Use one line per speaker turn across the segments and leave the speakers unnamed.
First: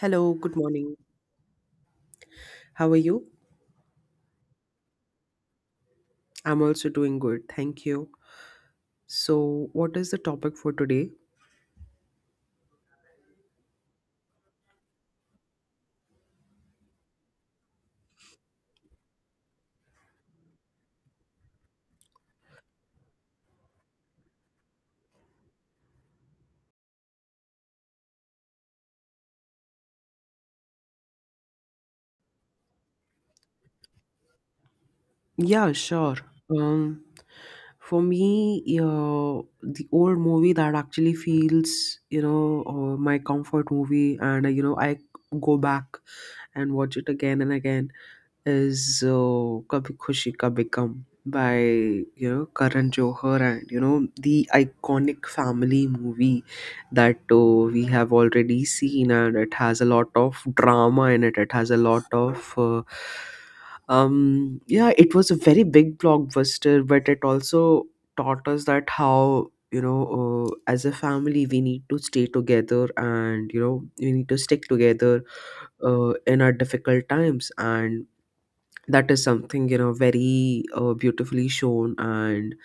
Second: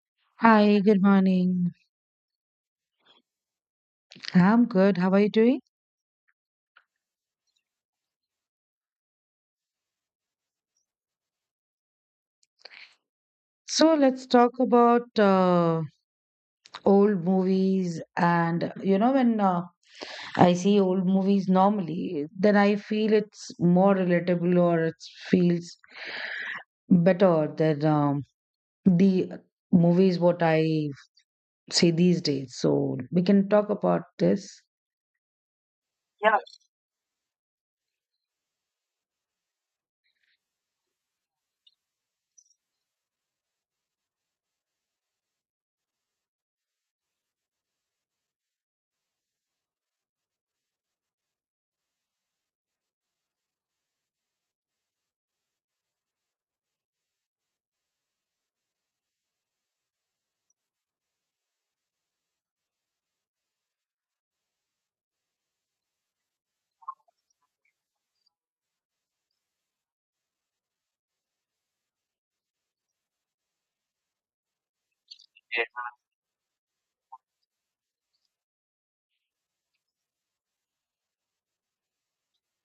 Hello, good
Hi,
morning.
good morning.
How are you?
I'm good. How are you doing?
I'm also doing good, thank you. So, what is the topic for today?
So let's talk about old movies. And you know, when I see old movies normally, then I feel it's more relatable or it feels better than the movies what I see these days. So we can talk about this.
Yeah, sure.
Yeah.
Um, for me, the old movie that actually feels, my comfort movie, and I go back and watch it again and again is Kabhi Khushi Kabhi Gum by Karan Johar, and the iconic family movie that we have already seen, and it has a lot of drama in it. It has a lot of yeah, it was a very big blockbuster, but it also taught us that how you know as a family, we need to stay together, and we need to stick together in our difficult times. And that is something, very, beautifully shown. And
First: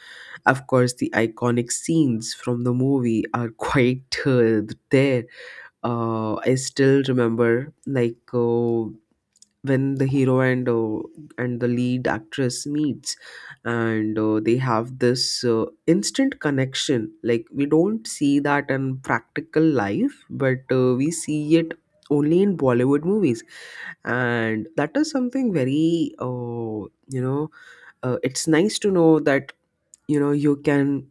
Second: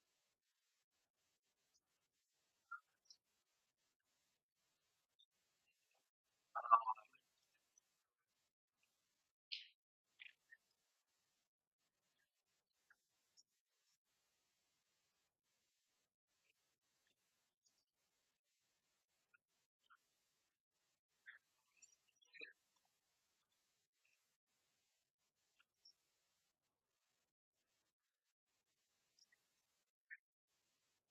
of course, the iconic scenes from the movie are quite there. I still remember, like, when the hero and the lead actress meets, and they have this instant connection, like we don't see that in practical life, but we see it only in Bollywood movies. And that is something very, you know it's nice to know that you can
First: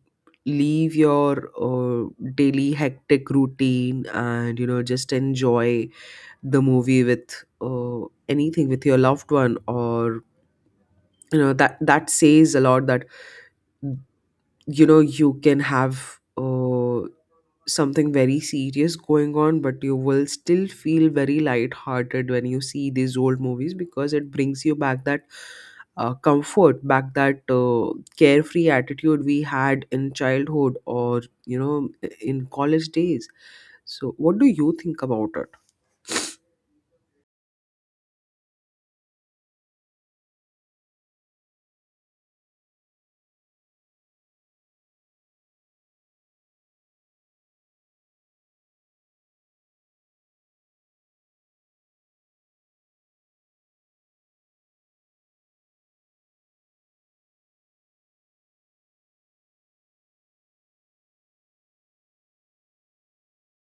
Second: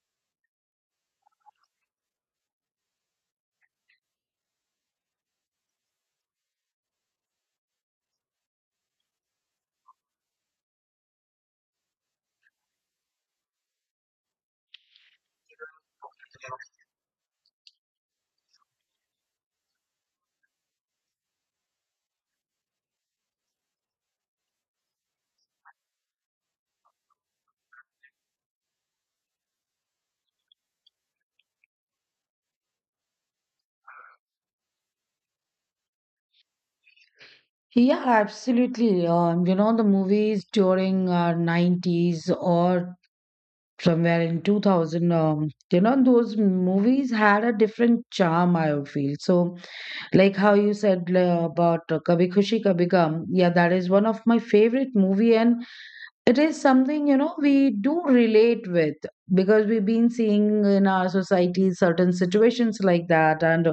leave your daily hectic routine, and just enjoy the movie with anything, with your loved one, or that says a lot, that you can have something very serious going on, but you will still feel very light-hearted when you see these old movies, because it brings you back that comfort back, that carefree attitude we had in childhood, or in college days. So what do you think about it?
Yeah, absolutely. You know, the movies during 90s or somewhere in 2000, you know, those movies had a different charm, I would feel. So like how you said about Kabhi Khushi Kabhi Gham, yeah, that is one of my favorite movie. And it is something, you know, we do relate with, because we've been seeing in our society certain situations like that. and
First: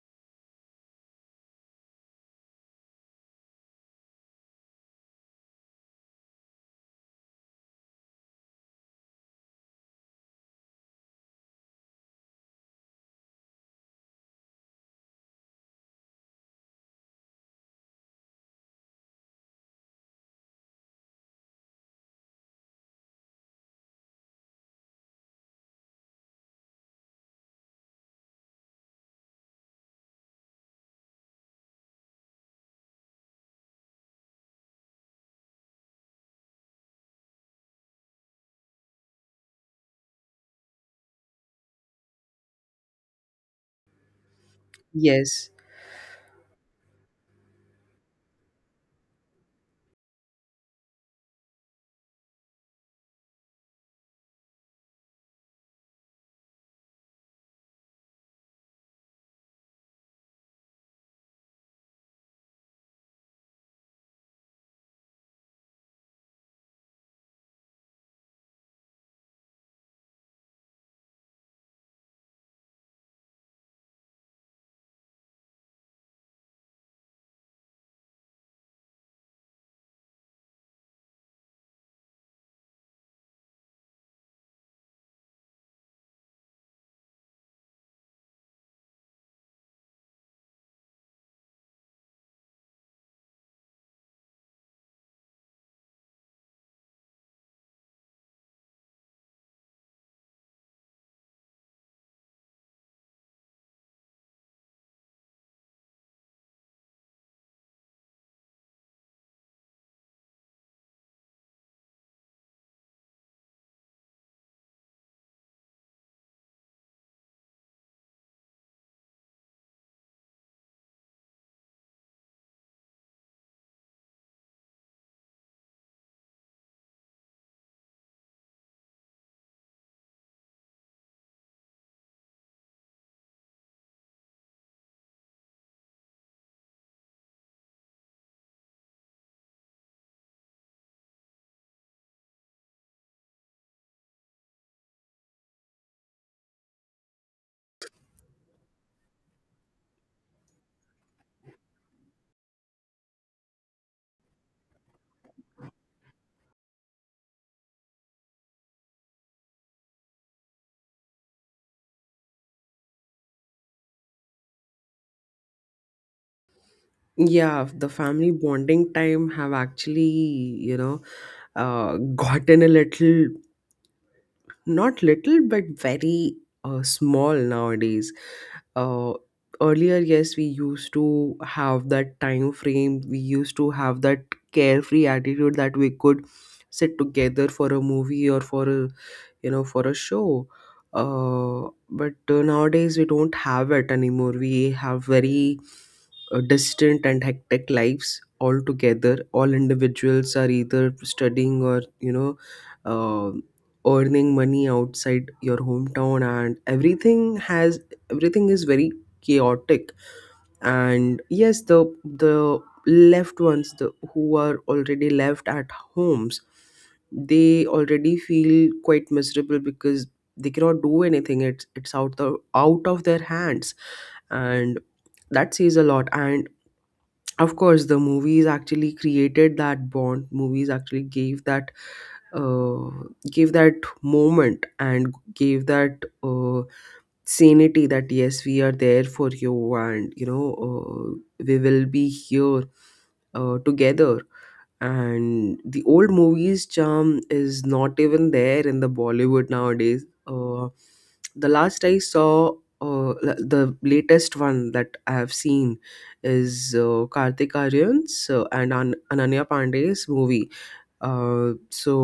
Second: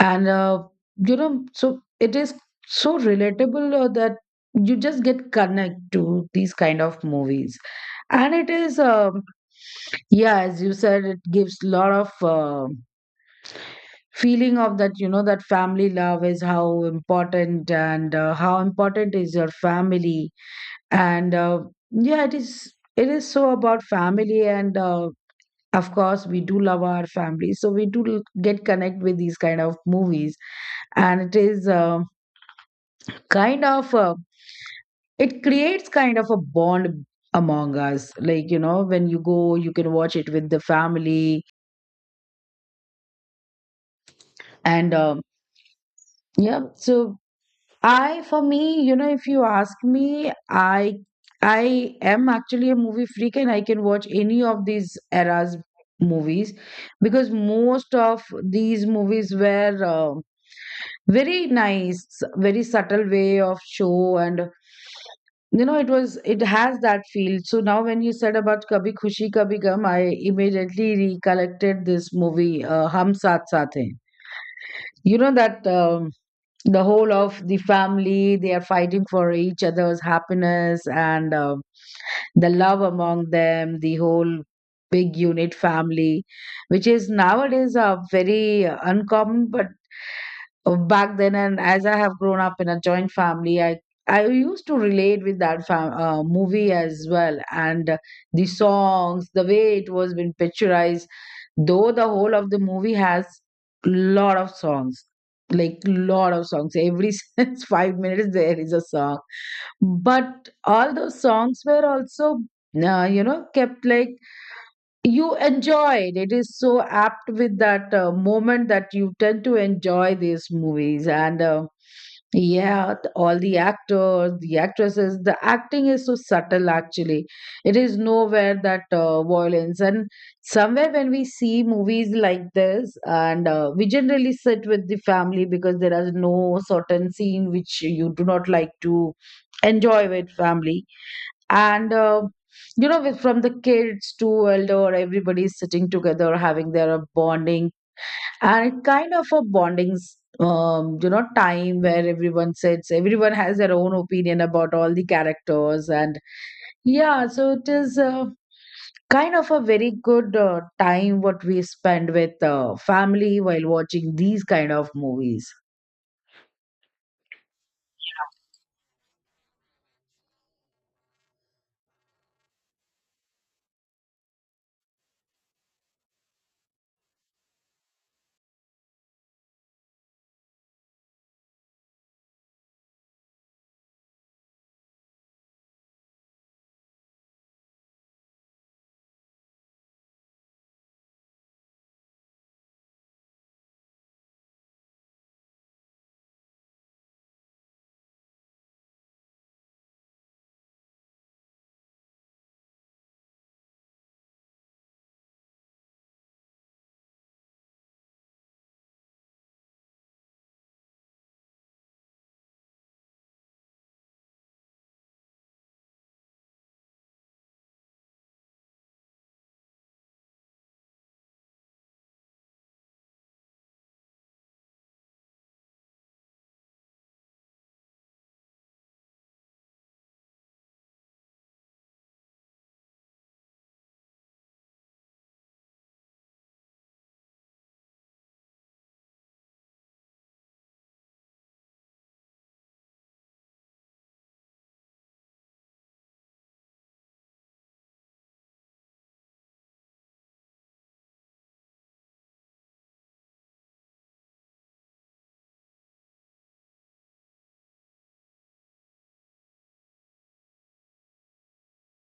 and uh, you know, so it is so relatable, that you just get connect to these kind of movies. And it is yeah, as you said, it gives lot of feeling of that, you know, that family love is how important and how important is your family. And Yeah, it is so about family and of course, we do love our family. So we do get connect with these kind of movies. And it is kind of it creates kind of a bond among us. Like, you know, when you go, you can watch it with the family. And um,
Yes.
yeah. So I, for me, you know, if you ask me, I am actually a movie freak, and I can watch any of these eras movies, because most of these movies were very nice, very subtle way of show. And you know, it has that feel. So now when you said about Kabhi Khushi Kabhi Gum, I immediately recollected this movie, Hum Saath Saath Hain. You know that, the whole of the family, they are fighting for each other's happiness, and the love among them, the whole big unit family, which is nowadays very uncommon. But back then, and as I have grown up in a joint family, I used to relate with that movie as well. And the songs, the way it was been picturized, though the whole of the movie has lot of songs, like lot of songs. Every since 5 minutes there is a song. But all those songs were also, you know, kept like you enjoyed. It is so apt with that moment, that you tend to enjoy these movies. And yeah, all the actors, the actresses, the acting is so subtle, actually. It is nowhere that violence. And somewhere when we see movies like this, and we generally sit with the family, because there is no certain scene which you do not like to enjoy with family. And you know, with, from the kids to elder, everybody's sitting together having their bonding. And it kind of a bonding you know, time where everyone sits, everyone has their own opinion about all the characters. And yeah, so it is kind of a very good time what we spend with family while watching these kind of movies.
Yeah, the family bonding time have actually, you know, gotten a little, not little, but very small nowadays. Uh, Earlier, yes, we used to have that time frame. We used to have that carefree attitude that we could sit together for a movie, or for a for a show. But nowadays we don't have it anymore. We have very distant and hectic lives altogether. All individuals are either studying, or uh, earning money outside your hometown. And everything is very chaotic. And yes, the left ones, the, who are already left at homes, they already feel quite miserable, because they cannot do anything. It's out of their hands. And that says a lot. And of course, the movies actually created that bond. Movies actually gave that, uh, gave that moment, and gave that sanity, that yes, we are there for you, and we will be here together. And the old movies charm is not even there in the Bollywood nowadays. The last I saw, the latest one that I have seen, is Kartik Aryan's and Ananya Pandey's movie. So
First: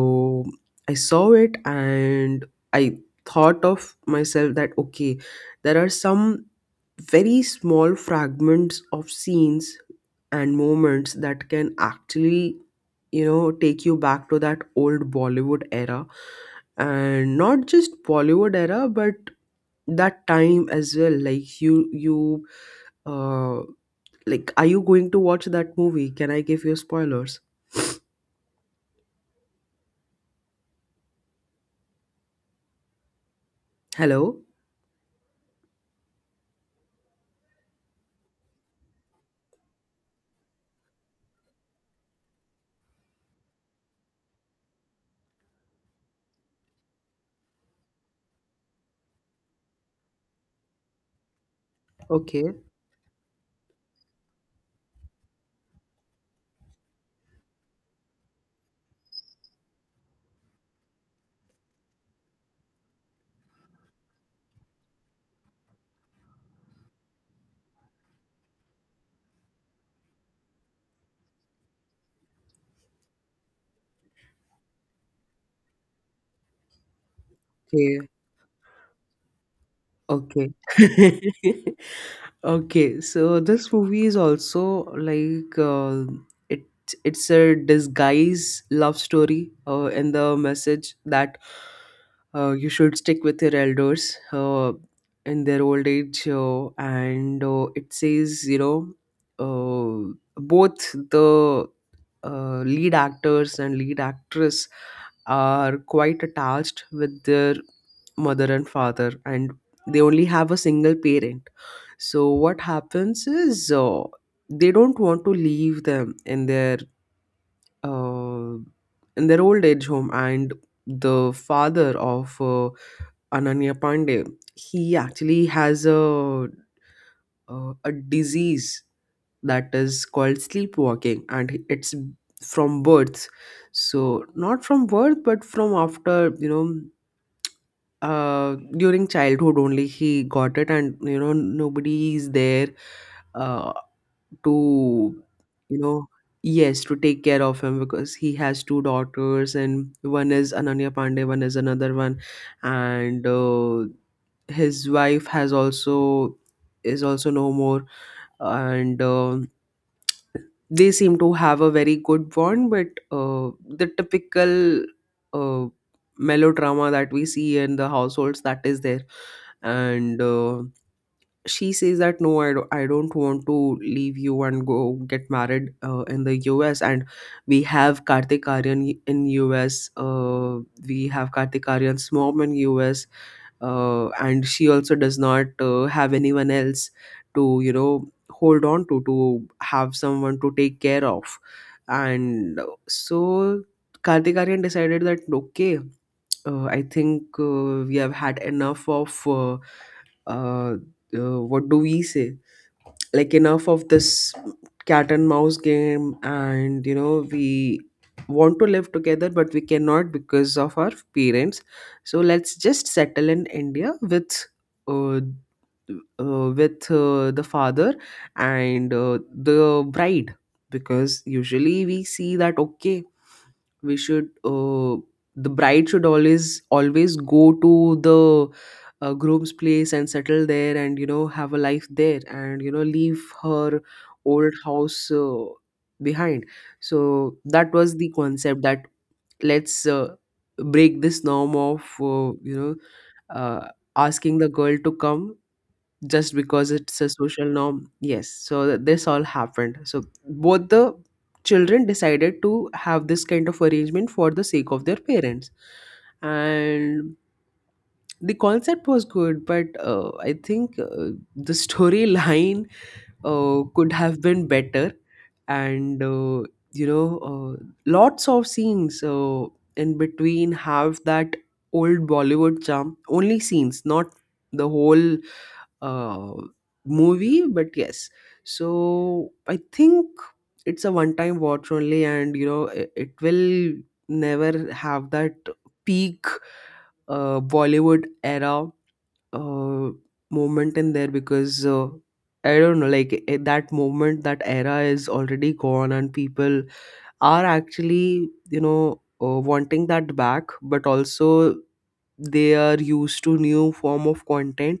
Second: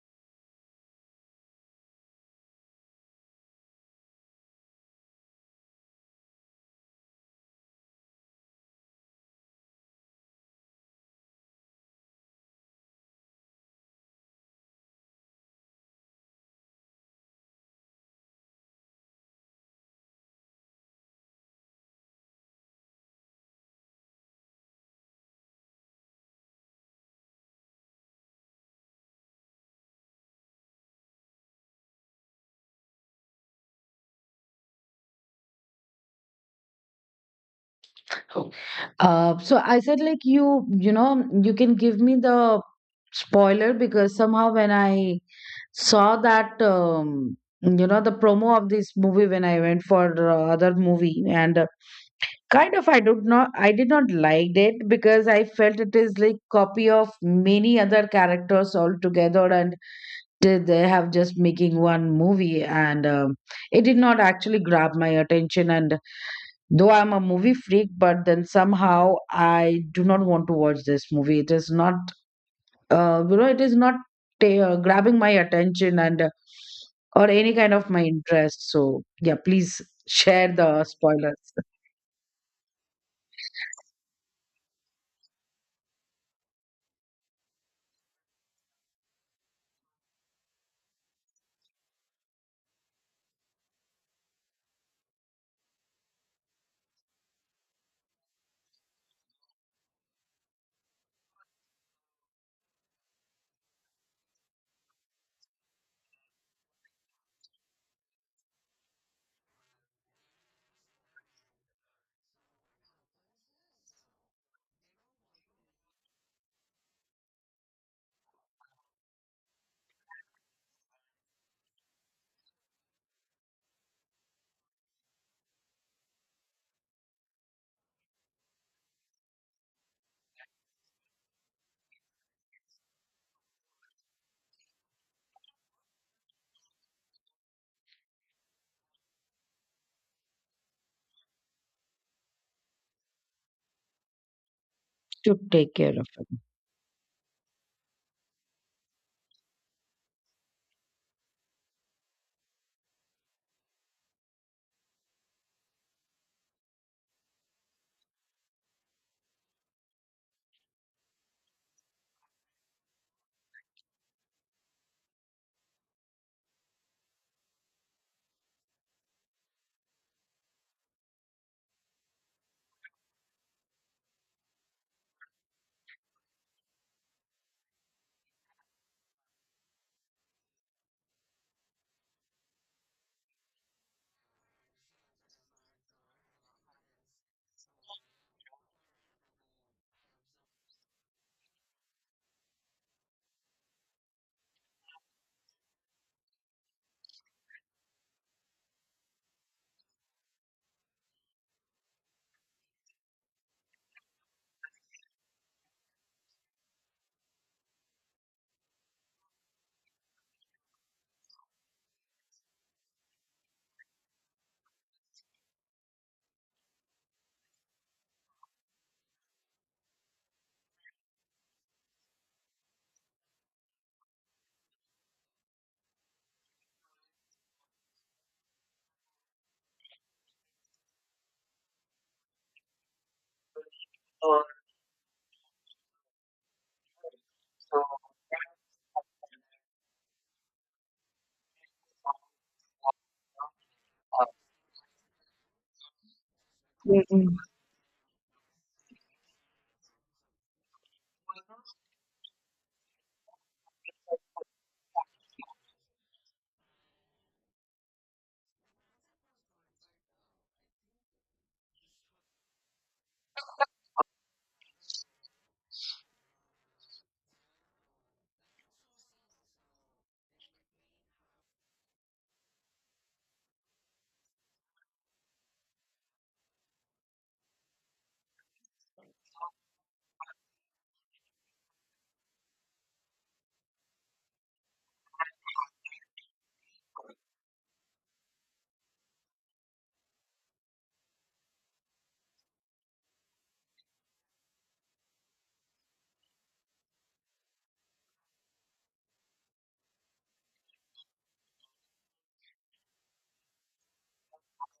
I saw it, and I thought of myself that, okay, there are some very small fragments of scenes and moments that can actually, take you back to that old Bollywood era. And not just Bollywood era, but that time as well. Like you uh like, are you going to watch that movie? Can I give you spoilers? Hello?
Oh. So I said, like you know, you can give me the spoiler, because somehow when I saw that, you know, the promo of this movie, when I went for other movie, and
Okay.
kind of I did not liked it, because I felt it is like copy of many other characters all together. And they have just making one movie. And it did not actually grab my attention. And though I'm a movie freak, but then somehow I do not want to watch this movie. It is not you know, it is not grabbing my attention, and or any kind of
Okay.
my interest. So yeah, please
Okay.
share the spoilers
Okay, so this movie is also like, uh, it it's a disguise love story, in the message that you should stick with your elders in their old age, and it says, uh, both the lead actors and lead actress are quite attached with their mother and father, and they only have a single parent. So what happens is, they don't want to leave them in their, uh, in their old age home. And the father of Ananya Pandey, he actually has a, a disease that is called sleepwalking, and it's from birth. So not from birth, but from after, during childhood only he got it. And nobody is there uh, to,
to take
you
care of
know
it.
yes, to take care of him, because he has two daughters, and one is Ananya Pandey, one is another one. And his wife has also is also no more. And they seem to have a very good bond, but the typical uh, melodrama that we see in the households, that is there. And she says that, no, I don't want to leave you and go get married, in the US. And we have Kartik Aryan in US, we have Kartik Aryan's mom in US, and she also does not have anyone else to, hold on to, have someone to take care of. And so Kartik Aryan decided that, okay, I think we have had enough of, uh, what do we say, like, enough of this cat and mouse game. And we want to live together, but we cannot, because of our parents. So let's just settle in India with, uh, with the father, and the bride. Because usually we see that, okay, we should, the bride should always go to the groom's place and settle there, and have a life there, and leave her old house behind. So that was the concept, that let's break this norm of uh, you know uh, asking the girl to come just because it's a
Mhm.
social norm. Yes, so this all happened. So both the children decided to have this kind of arrangement for the sake of their parents. And the concept was good, but I think the storyline could have been better. And you know lots of scenes in between have that old Bollywood charm. Only scenes, not the whole uh, movie, but yes. So I think it's a one-time watch only, and it, it will never have that peak Bollywood era uh, moment in there, because I don't know, like, eh, that moment, that era is already gone, and people are actually wanting that back, but also they are used to new form of content.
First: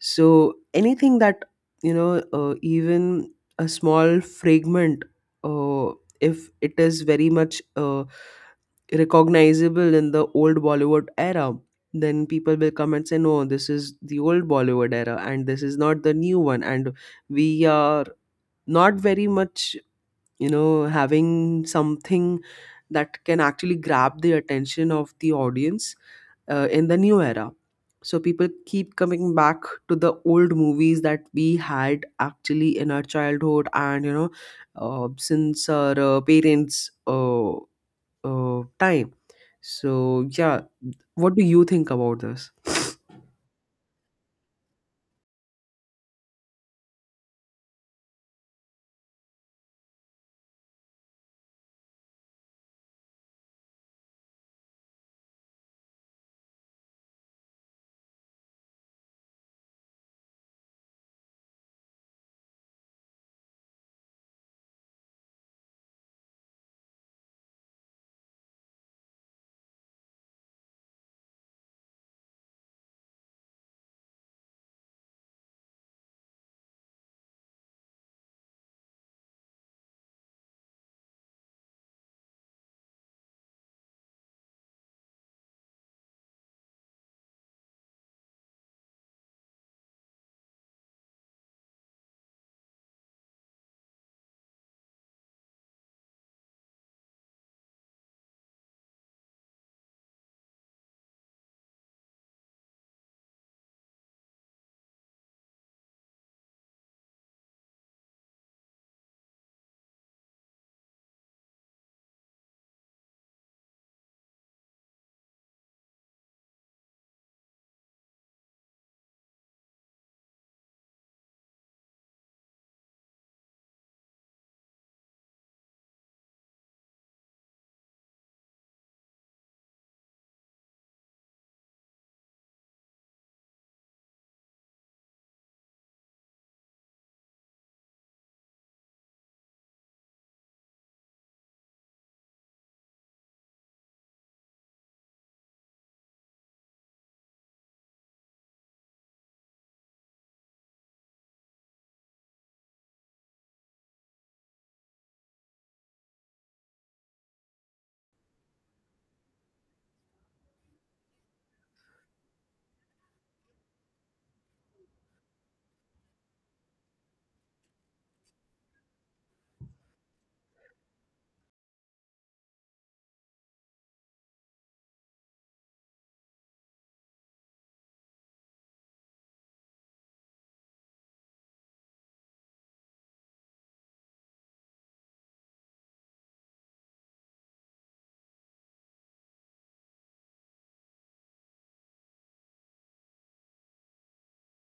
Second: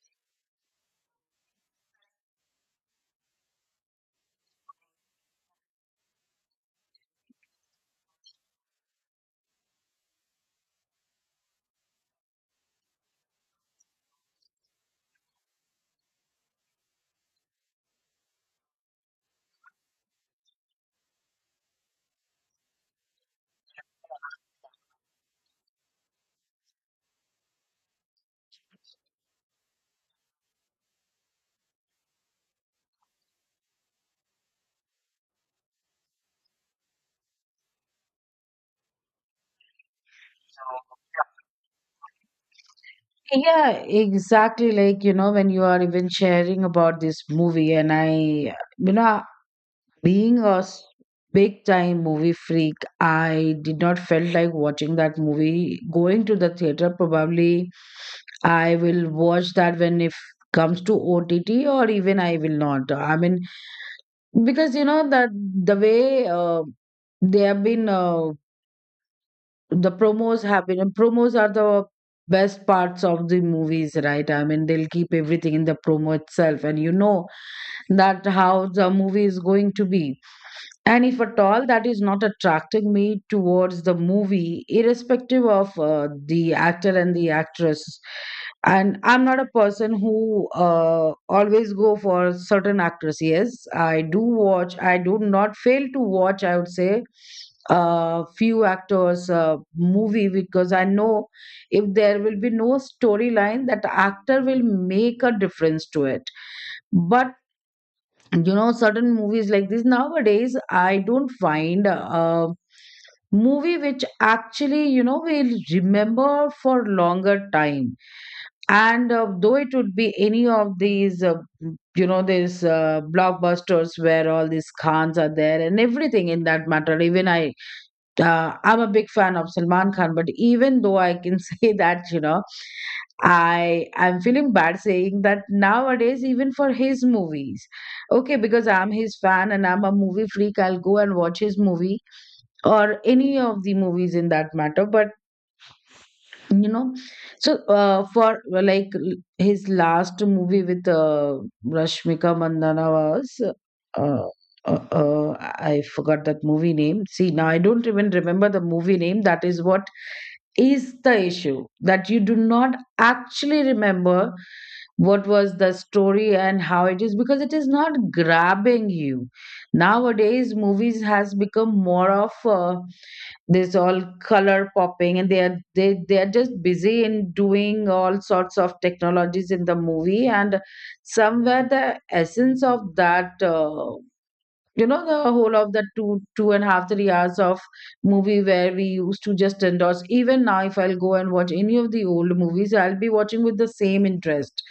So anything that even a small fragment, uh, if it is very much recognizable in the old Bollywood era, then people will come and say, no, this is the old Bollywood era, and this is not the new one, and we are not very much having something that can actually grab the attention of the audience in the new era. So people keep coming back to the old movies that we had actually in our childhood, and since our parents' time. So yeah, what do you think about this?
Yeah, exactly. Like, you know, when you are even sharing about this movie, and I, you know, being a big time movie freak, I did not felt like watching that movie. Going to the theater, probably I will watch that when if comes to OTT, or even I will not. I mean, because you know that, the way they have been the promos have been, and promos are the best parts of the movies, right? I mean, they'll keep everything in the promo itself, and you know that how the movie is going to be. And if at all that is not attracting me towards the movie, irrespective of the actor and the actress, and I'm not a person who always go for certain actors. Yes, I do watch. I do not fail to watch. I would say few actors movie, because I know if there will be no storyline, that actor will make a difference to it. But you know, certain movies like this nowadays, I don't find a movie which actually, you know, will remember for longer time. And though it would be any of these you know, these blockbusters where all these Khans are there and everything in that matter. Even I'm a big fan of Salman Khan, but even though I can say that, you know, I'm feeling bad saying that nowadays, even for his movies. Okay, because I'm his fan and I'm a movie freak, I'll go and watch his movie, or any of the movies in that matter. But you know, so for like his last movie with Rashmika Mandana was uh, uh, uh, I forgot that movie name. See, now I don't even remember the movie name. That is what is the issue, that you do not actually remember what was the story and how it is, because it is not grabbing you. Nowadays movies has become more of there's all color popping, and they are just busy in doing all sorts of technologies in the movie. And somewhere the essence of that. You know, the whole of the two and a half 3 hours of movie, where we used to just endorse. Even now, if I'll go and watch any of the old movies, I'll be watching with the same interest,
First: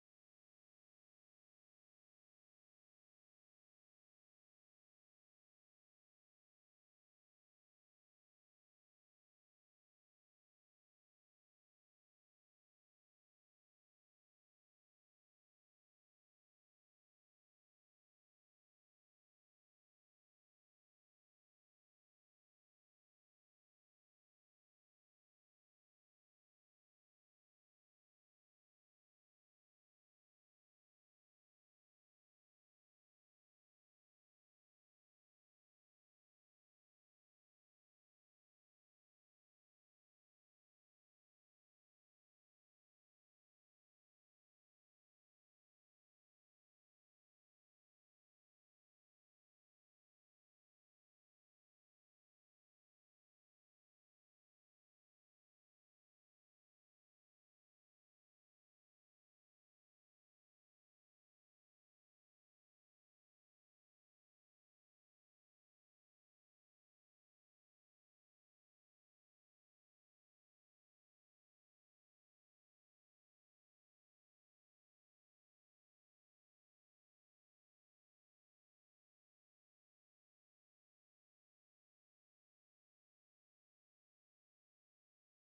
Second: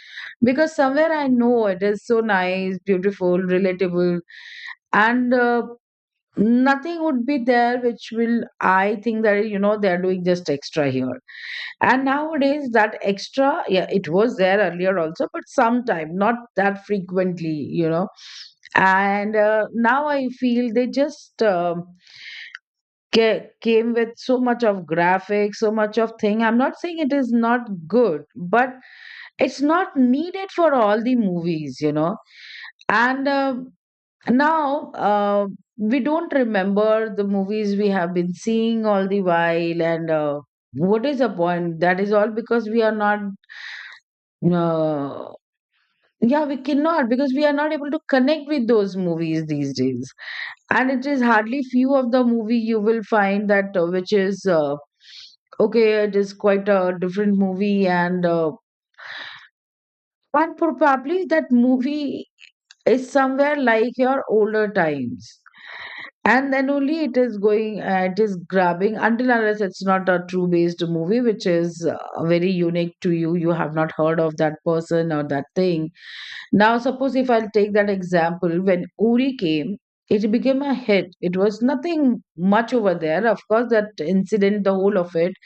because somewhere I know it is so nice, beautiful, relatable. And nothing would be there which will, I think that, you know, they're doing just extra here. And nowadays that extra, yeah, it was there earlier also, but sometime not that frequently, you know. And now I feel they just came with so much of graphics, so much of thing. I'm not saying it is not good, but it's not needed for all the movies, you know. And now, we don't remember the movies we have been seeing all the while. And what is the point? That is all because we are not, uh, yeah, we cannot, because we are not able to connect with those movies these days. And it is hardly few of the movie you will find that which is okay, it is quite a different movie. And and probably that movie is somewhere like your older times. And then only it is going, it is grabbing, until unless it's not a true based movie, which is very unique to you. You have not heard of that person or that thing. Now, suppose if I'll take that example, when Uri came, it became a hit. It was nothing much over there. Of course, that incident, the whole of it,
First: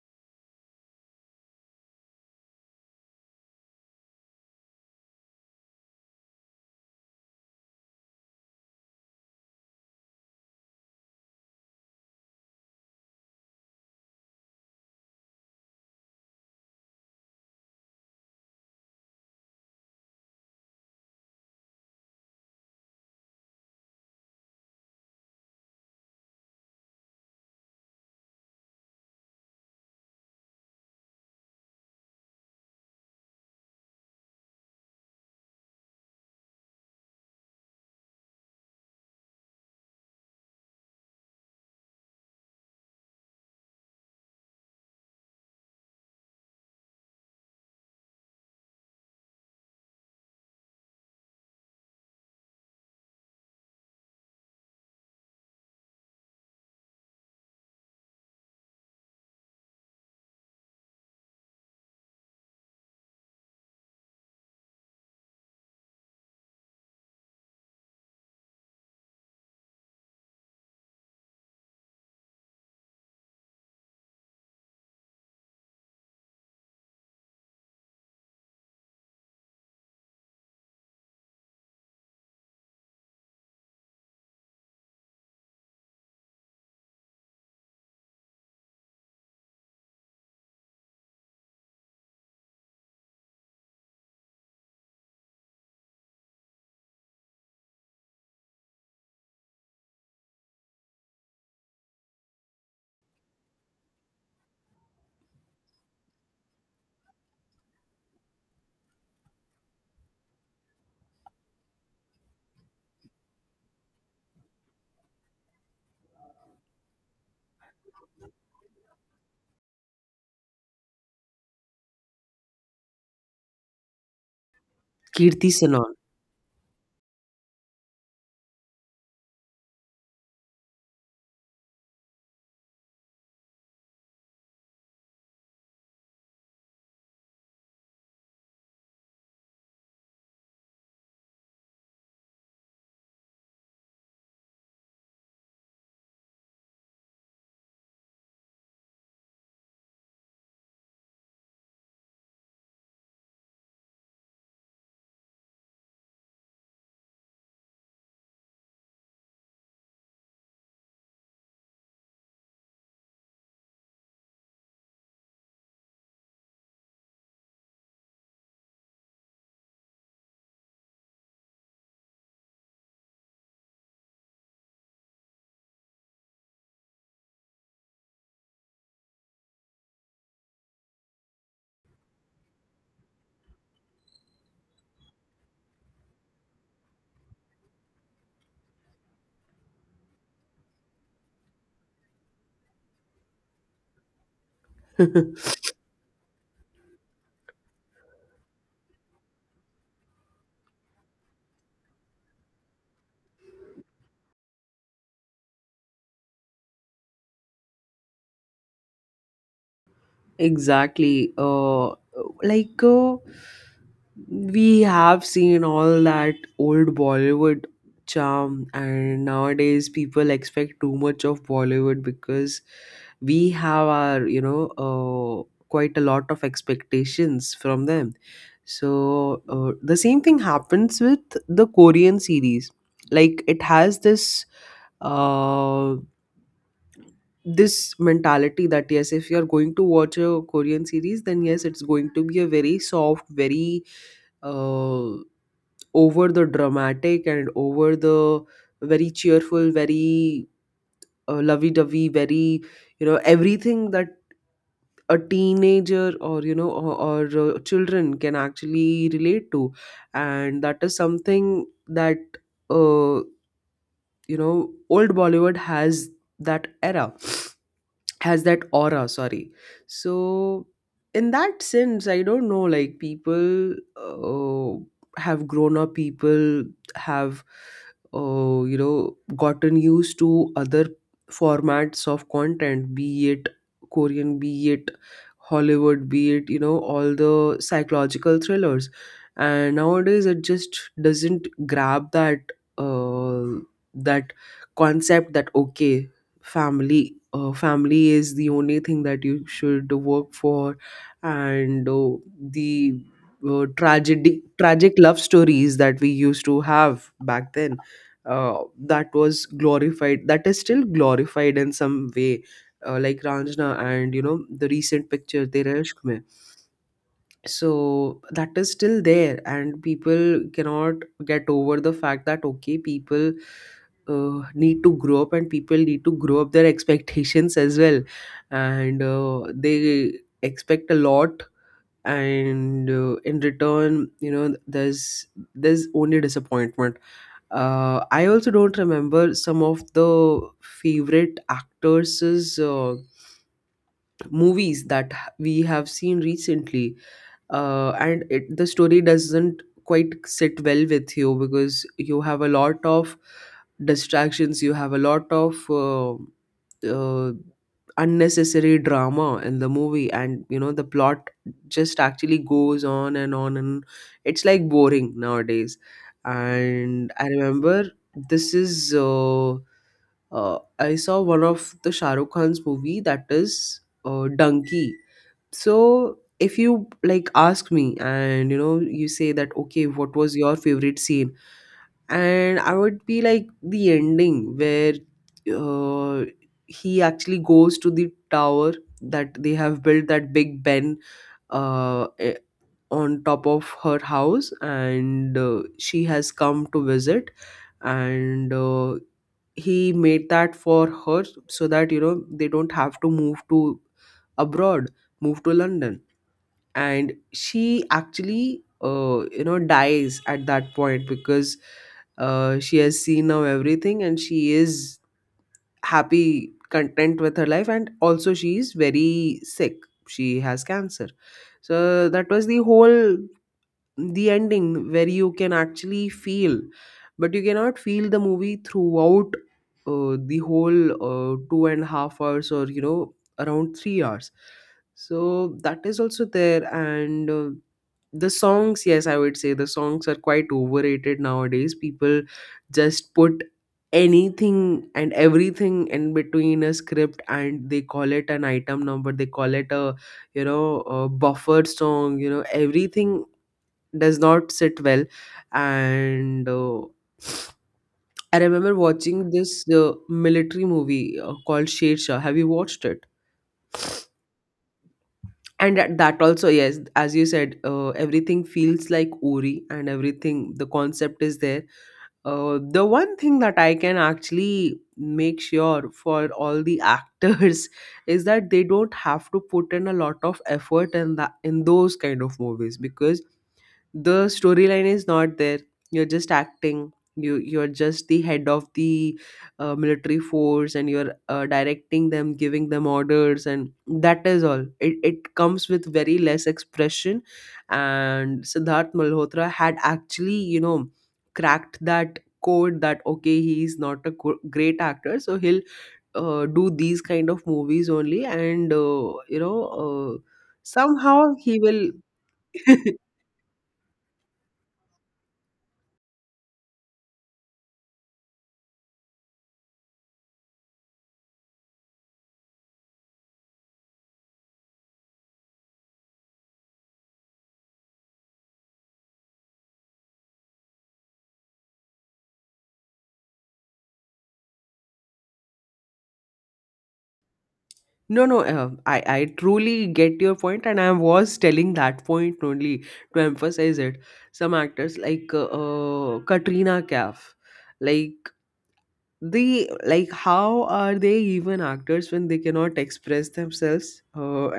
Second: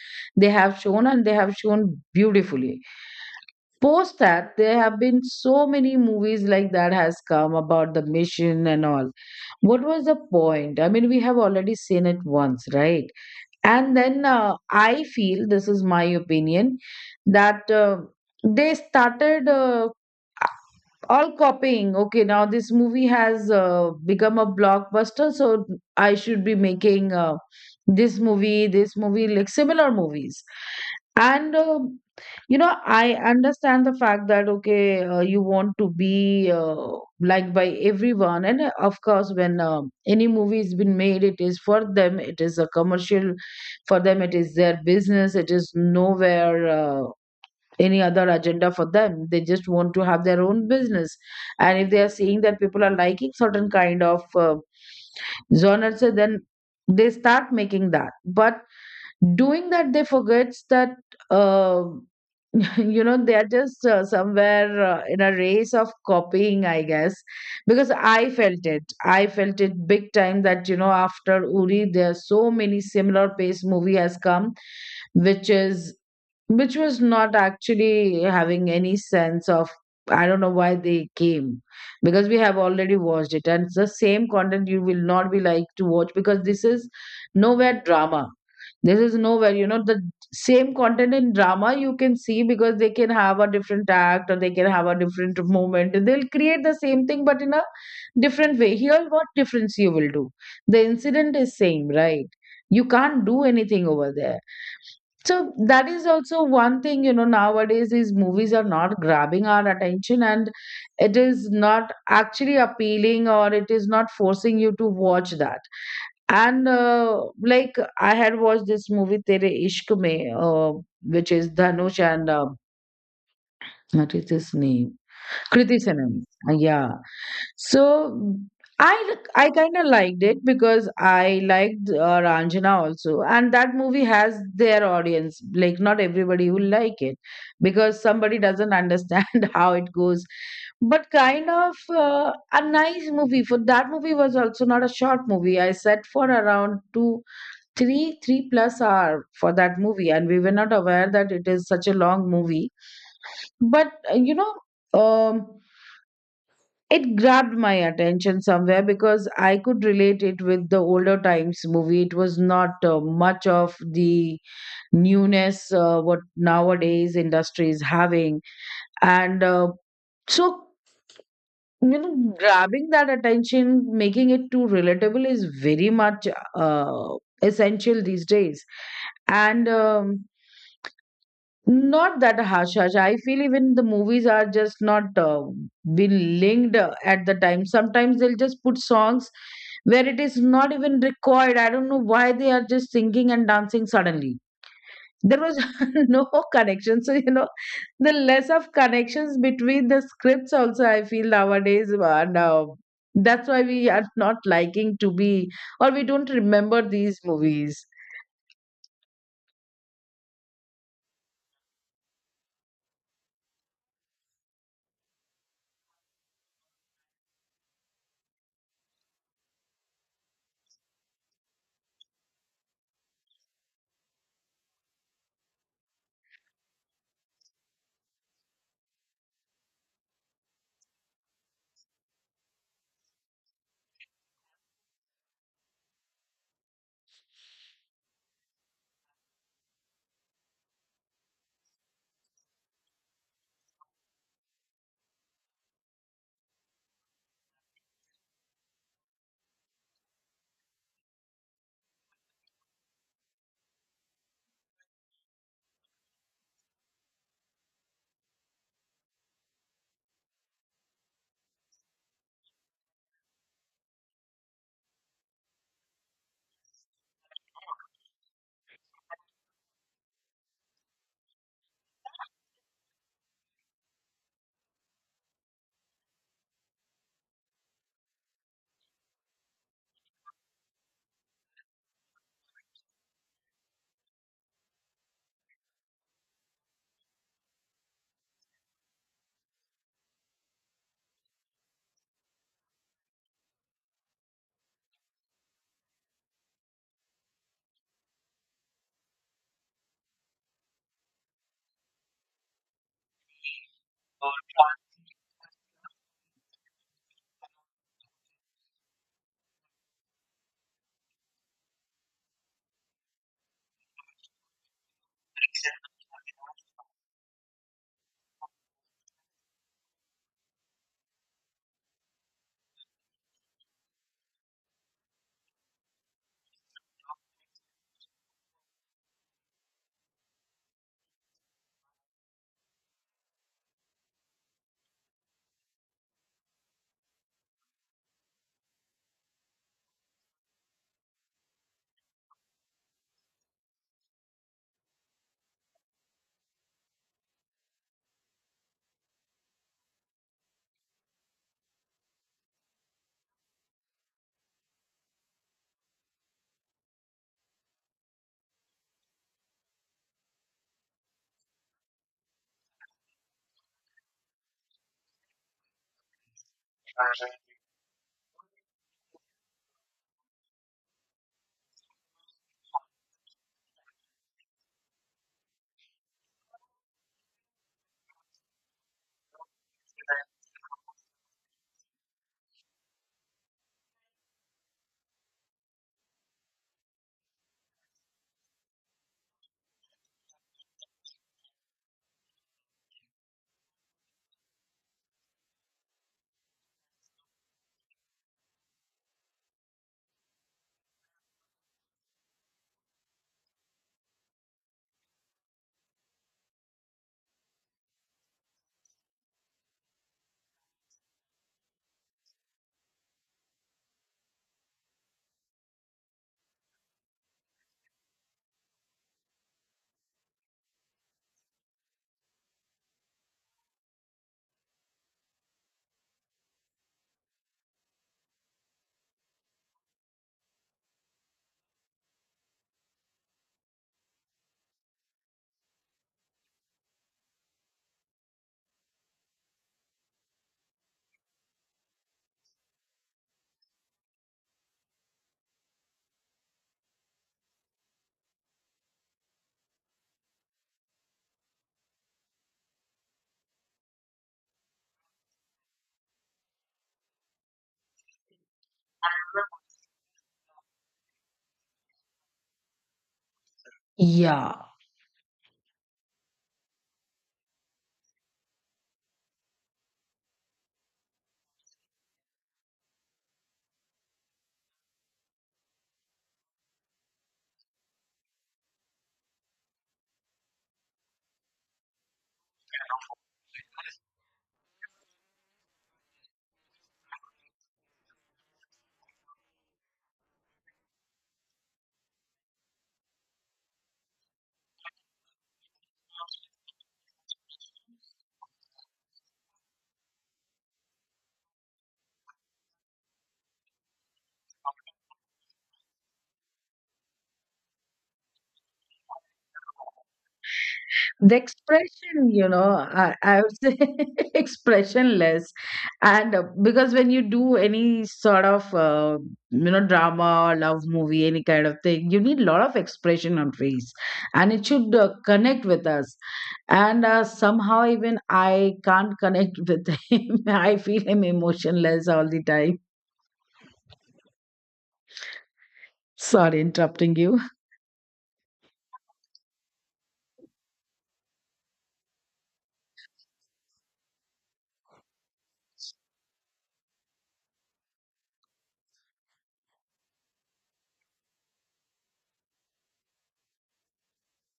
they have shown, and they have shown beautifully. Post that, there have been so many movies like that has come about the mission and all. What was the point? I mean, we have already seen it once, right? And then I feel, this is my opinion, that they started all copying. Okay, now this movie has become a blockbuster, so I should be making this movie, like similar movies. And you know, I understand the fact that okay, you want to be liked by everyone. And of course, when any movie has been made, it is for them. It is a commercial for them. It is their business. It is nowhere. Any other agenda for them, they just want to have their own business. And if they are seeing that people are liking certain kind of genres, so then they start making that, but doing that they forgets that um you know they are just somewhere in a race of copying, I guess. Because I felt it big time that, you know, after Uri there are so many similar pace movie has come, which is which was not actually having any sense of. I don't know why they came, because we have already watched it and it's the same content. You will not be like to watch, because nowhere drama this is nowhere, you know, the same content in drama you can see, because they can have a different act or they can have a different moment. They'll create the same thing but in a different way. Here, what difference you will do? The incident is same, right? You can't do anything over there. So that is also one thing, you know, nowadays is movies are not grabbing our attention, and it is not actually appealing, or it is not forcing you to watch that. And like, I had watched this movie Tere Ishq Mein, which is Dhanush, and what is his name?
Kirti
Kriti
Sanon?
Sanon. Yeah. So I kind of liked it because I liked Ranjana also, and that movie has their audience. Like, not everybody will like it, because somebody doesn't understand how it goes. But kind of a nice movie. For that, movie was also not a short movie. I sat for around 2, 3, 3 plus hour for that movie, and we were not aware that it is such a long movie. But you know, um it grabbed my attention somewhere, because I could relate it with the older times movie. It was not much of the newness what nowadays industry is having. And so You know, grabbing that attention, making it too relatable is very much uh, essential these days. And not that harsh, harsh. I feel even the movies are just not been linked at the time. Sometimes they'll just put songs where it is not even required. I don't know why they are just singing and dancing suddenly. There was no connection. So, you know, the less of connections between the scripts also, I feel nowadays. Now that's why we are not liking to be, or we don't remember these movies.
Exactly. Like. We have seen all that old Bollywood charm, and nowadays people expect too much of Bollywood, because we have our, quite a lot of expectations from them. So the same thing happens with the Korean series. Like it has this uh, this mentality that, yes, if you're going to watch a Korean series, then yes, it's going to be a very soft, very uh, over the dramatic, and over the very cheerful, very, lovey dovey, very, everything that a teenager, or, or children can actually relate to. And that is something that, uh, old Bollywood has that era has that aura. Sorry. So in that sense, I don't know, like people have grown up. People have uh, you know gotten used to other formats of content, be it Korean, be it Hollywood, be it, you know, all the psychological thrillers, and nowadays it just doesn't grab that concept that, okay, family is the only thing that you should work for. And uh, the uh, tragedy tragic love stories that we used to have back then, that was glorified, that is still glorified in some way, like Ranjana and, you know, the recent picture Tera Ishq. So that is still there, and people cannot get over the fact that, okay, people need to grow up, and people need to grow up their expectations as well. And they expect a lot, and in return, you know, there's only disappointment. I also don't remember some of the favorite actors' movies that we have seen recently. And the story doesn't quite sit well with you because you have a lot of distractions, you have a lot of uh, unnecessary drama in the movie, and you know the plot just actually goes on and on, and it's like boring nowadays. And I remember, this is I saw one of the Shahrukh Khan's movie, that is Donkey. So if you like ask me and, you know, you say that, okay, what was your favorite scene? And I would be like the ending where uh, he actually goes to the tower that they have built, that Big Ben, uh, eh, on top of her house, and she has come to visit, and he made that for her so that, you know, they don't have to move to abroad, move to London. And she actually you know dies at that point because she has seen now everything, and she is happy, content with her life, and also she is very sick. She has cancer. So that was the whole the ending where you can actually feel, but you cannot feel the movie throughout the whole 2.5 hours, or you know, around 3 hours. So that is also there. And the songs, yes, I would say the songs are quite overrated nowadays. People just put anything and everything in between a script, and they call it an item number, they call it a, you know, a buffered song, you know, everything does not sit well. And I remember watching this military movie called Shedshah. Have you watched it?
Yeah.
And that also, yes, as you said, everything feels like Ori, and everything, the concept is there. The one thing that I can actually make sure for all the actors is that they don't have to put in a lot of effort in that, in those kind of movies because the storyline is not there. You're just acting, you're just the head of the military force, and you're directing them, giving them orders, and that is all. It comes with very less expression. And Siddharth Malhotra had actually, you know, cracked that code that, okay, he's not a great actor, so he'll do these kind of movies only, and somehow
The
he will.
expression, you know, I would say expressionless. And because when you do any sort of you know, drama or love movie, any kind of thing, you need a lot of expression on face, and it should connect with us. And somehow even I can't connect with him. I feel him emotionless all the time. Sorry interrupting you.
No, no, I truly get your point, and I was telling that point only to emphasize it. Some actors like Katrina Kaif, like, they like, how are they even actors when they cannot express themselves?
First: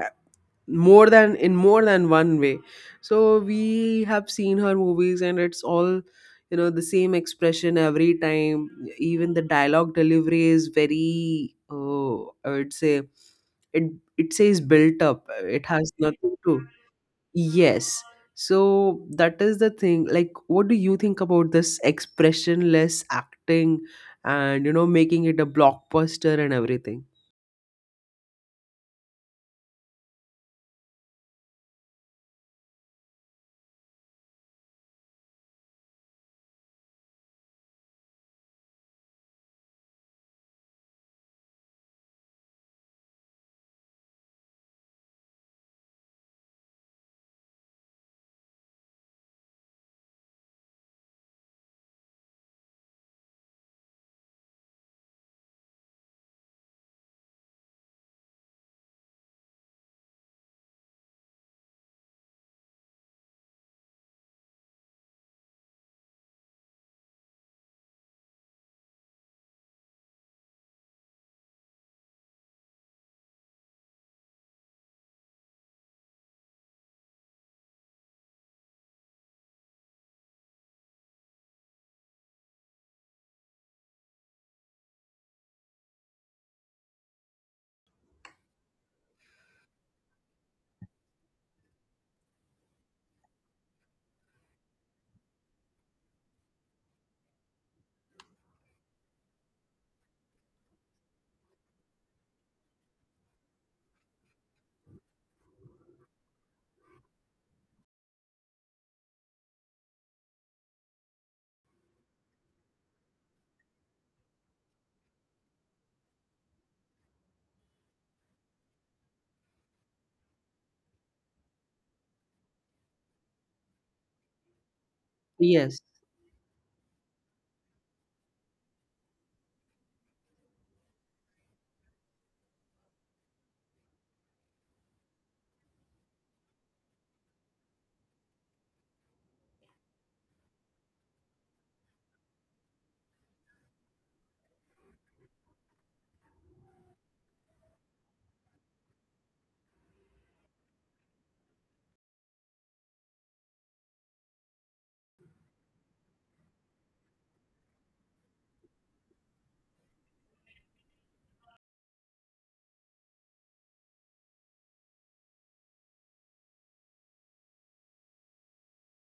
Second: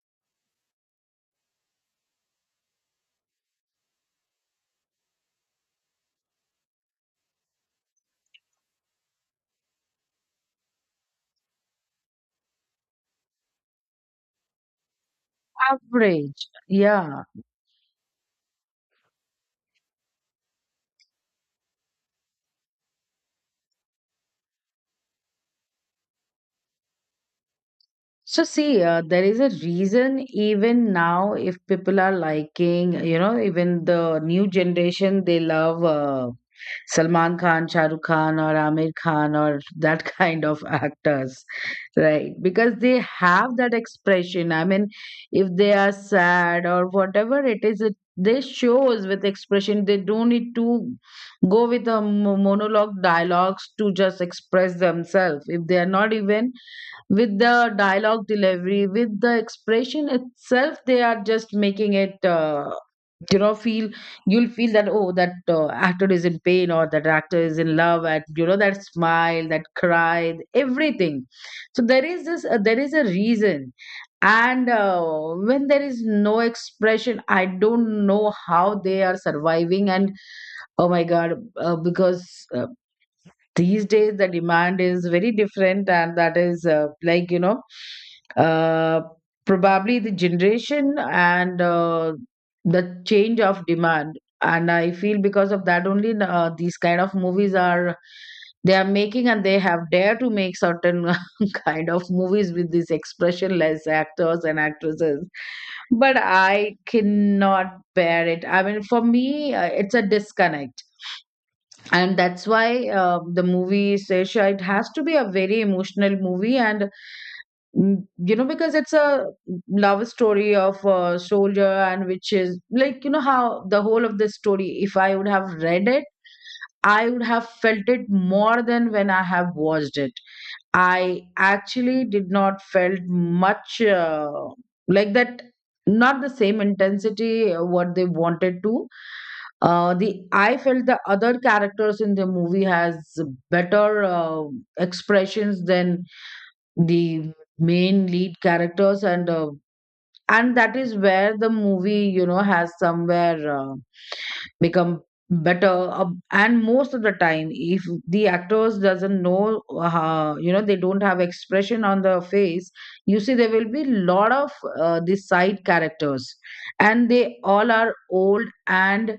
More than, in more than one way. So we have seen her movies, and it's all, you know, the same expression every time. Even the dialogue delivery is very, oh, I would say it, it says built up, it has nothing
Average,
to.
yeah.
Yes. So that is the thing, like, what do you think about this expressionless acting and, you know, making it a blockbuster and everything?
So see, there is a reason. Even now, if people are liking, you know, even the new generation, they love Salman Khan, Shah Rukh Khan, or Amir Khan, or that kind of actors, right? Because they have that expression. I mean, if they are sad or whatever it is, it they shows with expression. They don't need to go with a monologue dialogues to just express themselves. If they are not even with the dialogue delivery, with the expression itself, they are just making it you know, feel. You'll feel that, oh, that actor is in pain or that actor is in love, and you know that smile, that cry, everything. So there is this there is a reason. And when there is no expression, I don't know how they are surviving, and oh my god. Uh, because uh, these days the demand is very different, and that is like, you know, uh, probably the generation and the change of demand. And I feel, because of that only, these kind of movies are, they are making, and they have dared to make certain kind of movies with these expressionless actors and actresses. But I cannot bear it. I mean, for me, it's a disconnect. And that's why, the movie Sesha, it has to be a very emotional movie. And mm, you know, because it's a love story of a soldier, and which is like, you know, how the whole of the story, if I would have
Yes,
read it, I would have felt it more than when I have watched it. I actually did not felt much, like that, not the same intensity what they wanted to. The I felt the other characters in the movie has better expressions than the main lead characters. And that is where the movie, you know, has somewhere become better. And most of the time, if the actors doesn't know, you know, they don't have expression on the face, you see, there will be lot of the side characters, and they all are old and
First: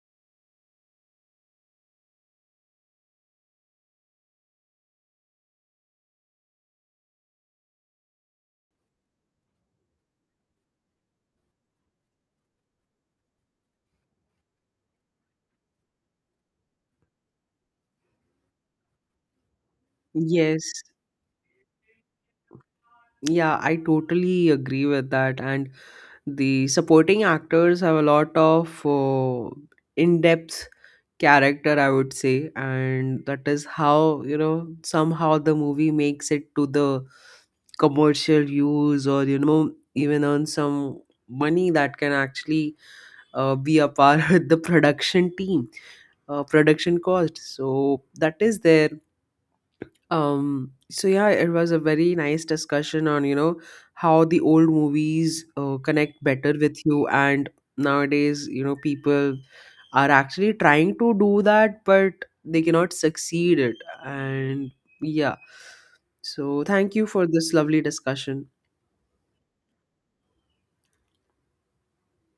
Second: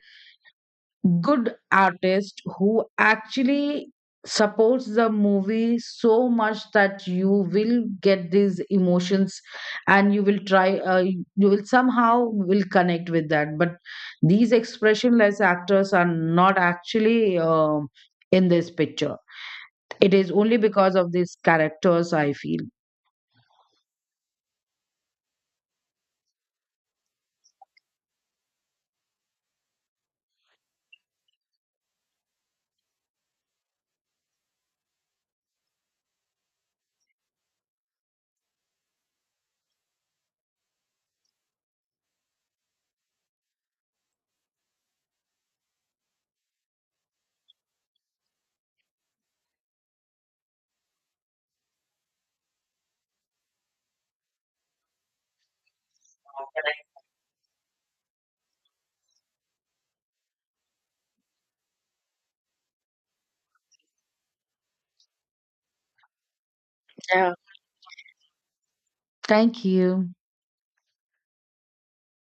good artist who actually supports the movie so much that you will get these emotions. And you will try, you will somehow will connect with that. But these expressionless actors are not actually in this picture. It is only
yes.
because of these characters, I feel.
Yeah, I totally agree with that. And the supporting actors have a lot of in-depth character, I would say, and that is how, you know, somehow the movie makes it to the commercial use or, you know, even earn some money that can actually be a part with the production team, production cost. So that is there. So yeah, it was a very nice discussion on, you know, how the old movies connect better with you, and nowadays, you know, people are actually trying to do that, but they cannot succeed it. And yeah. So thank you for
Yeah.
this lovely discussion.
Thank you.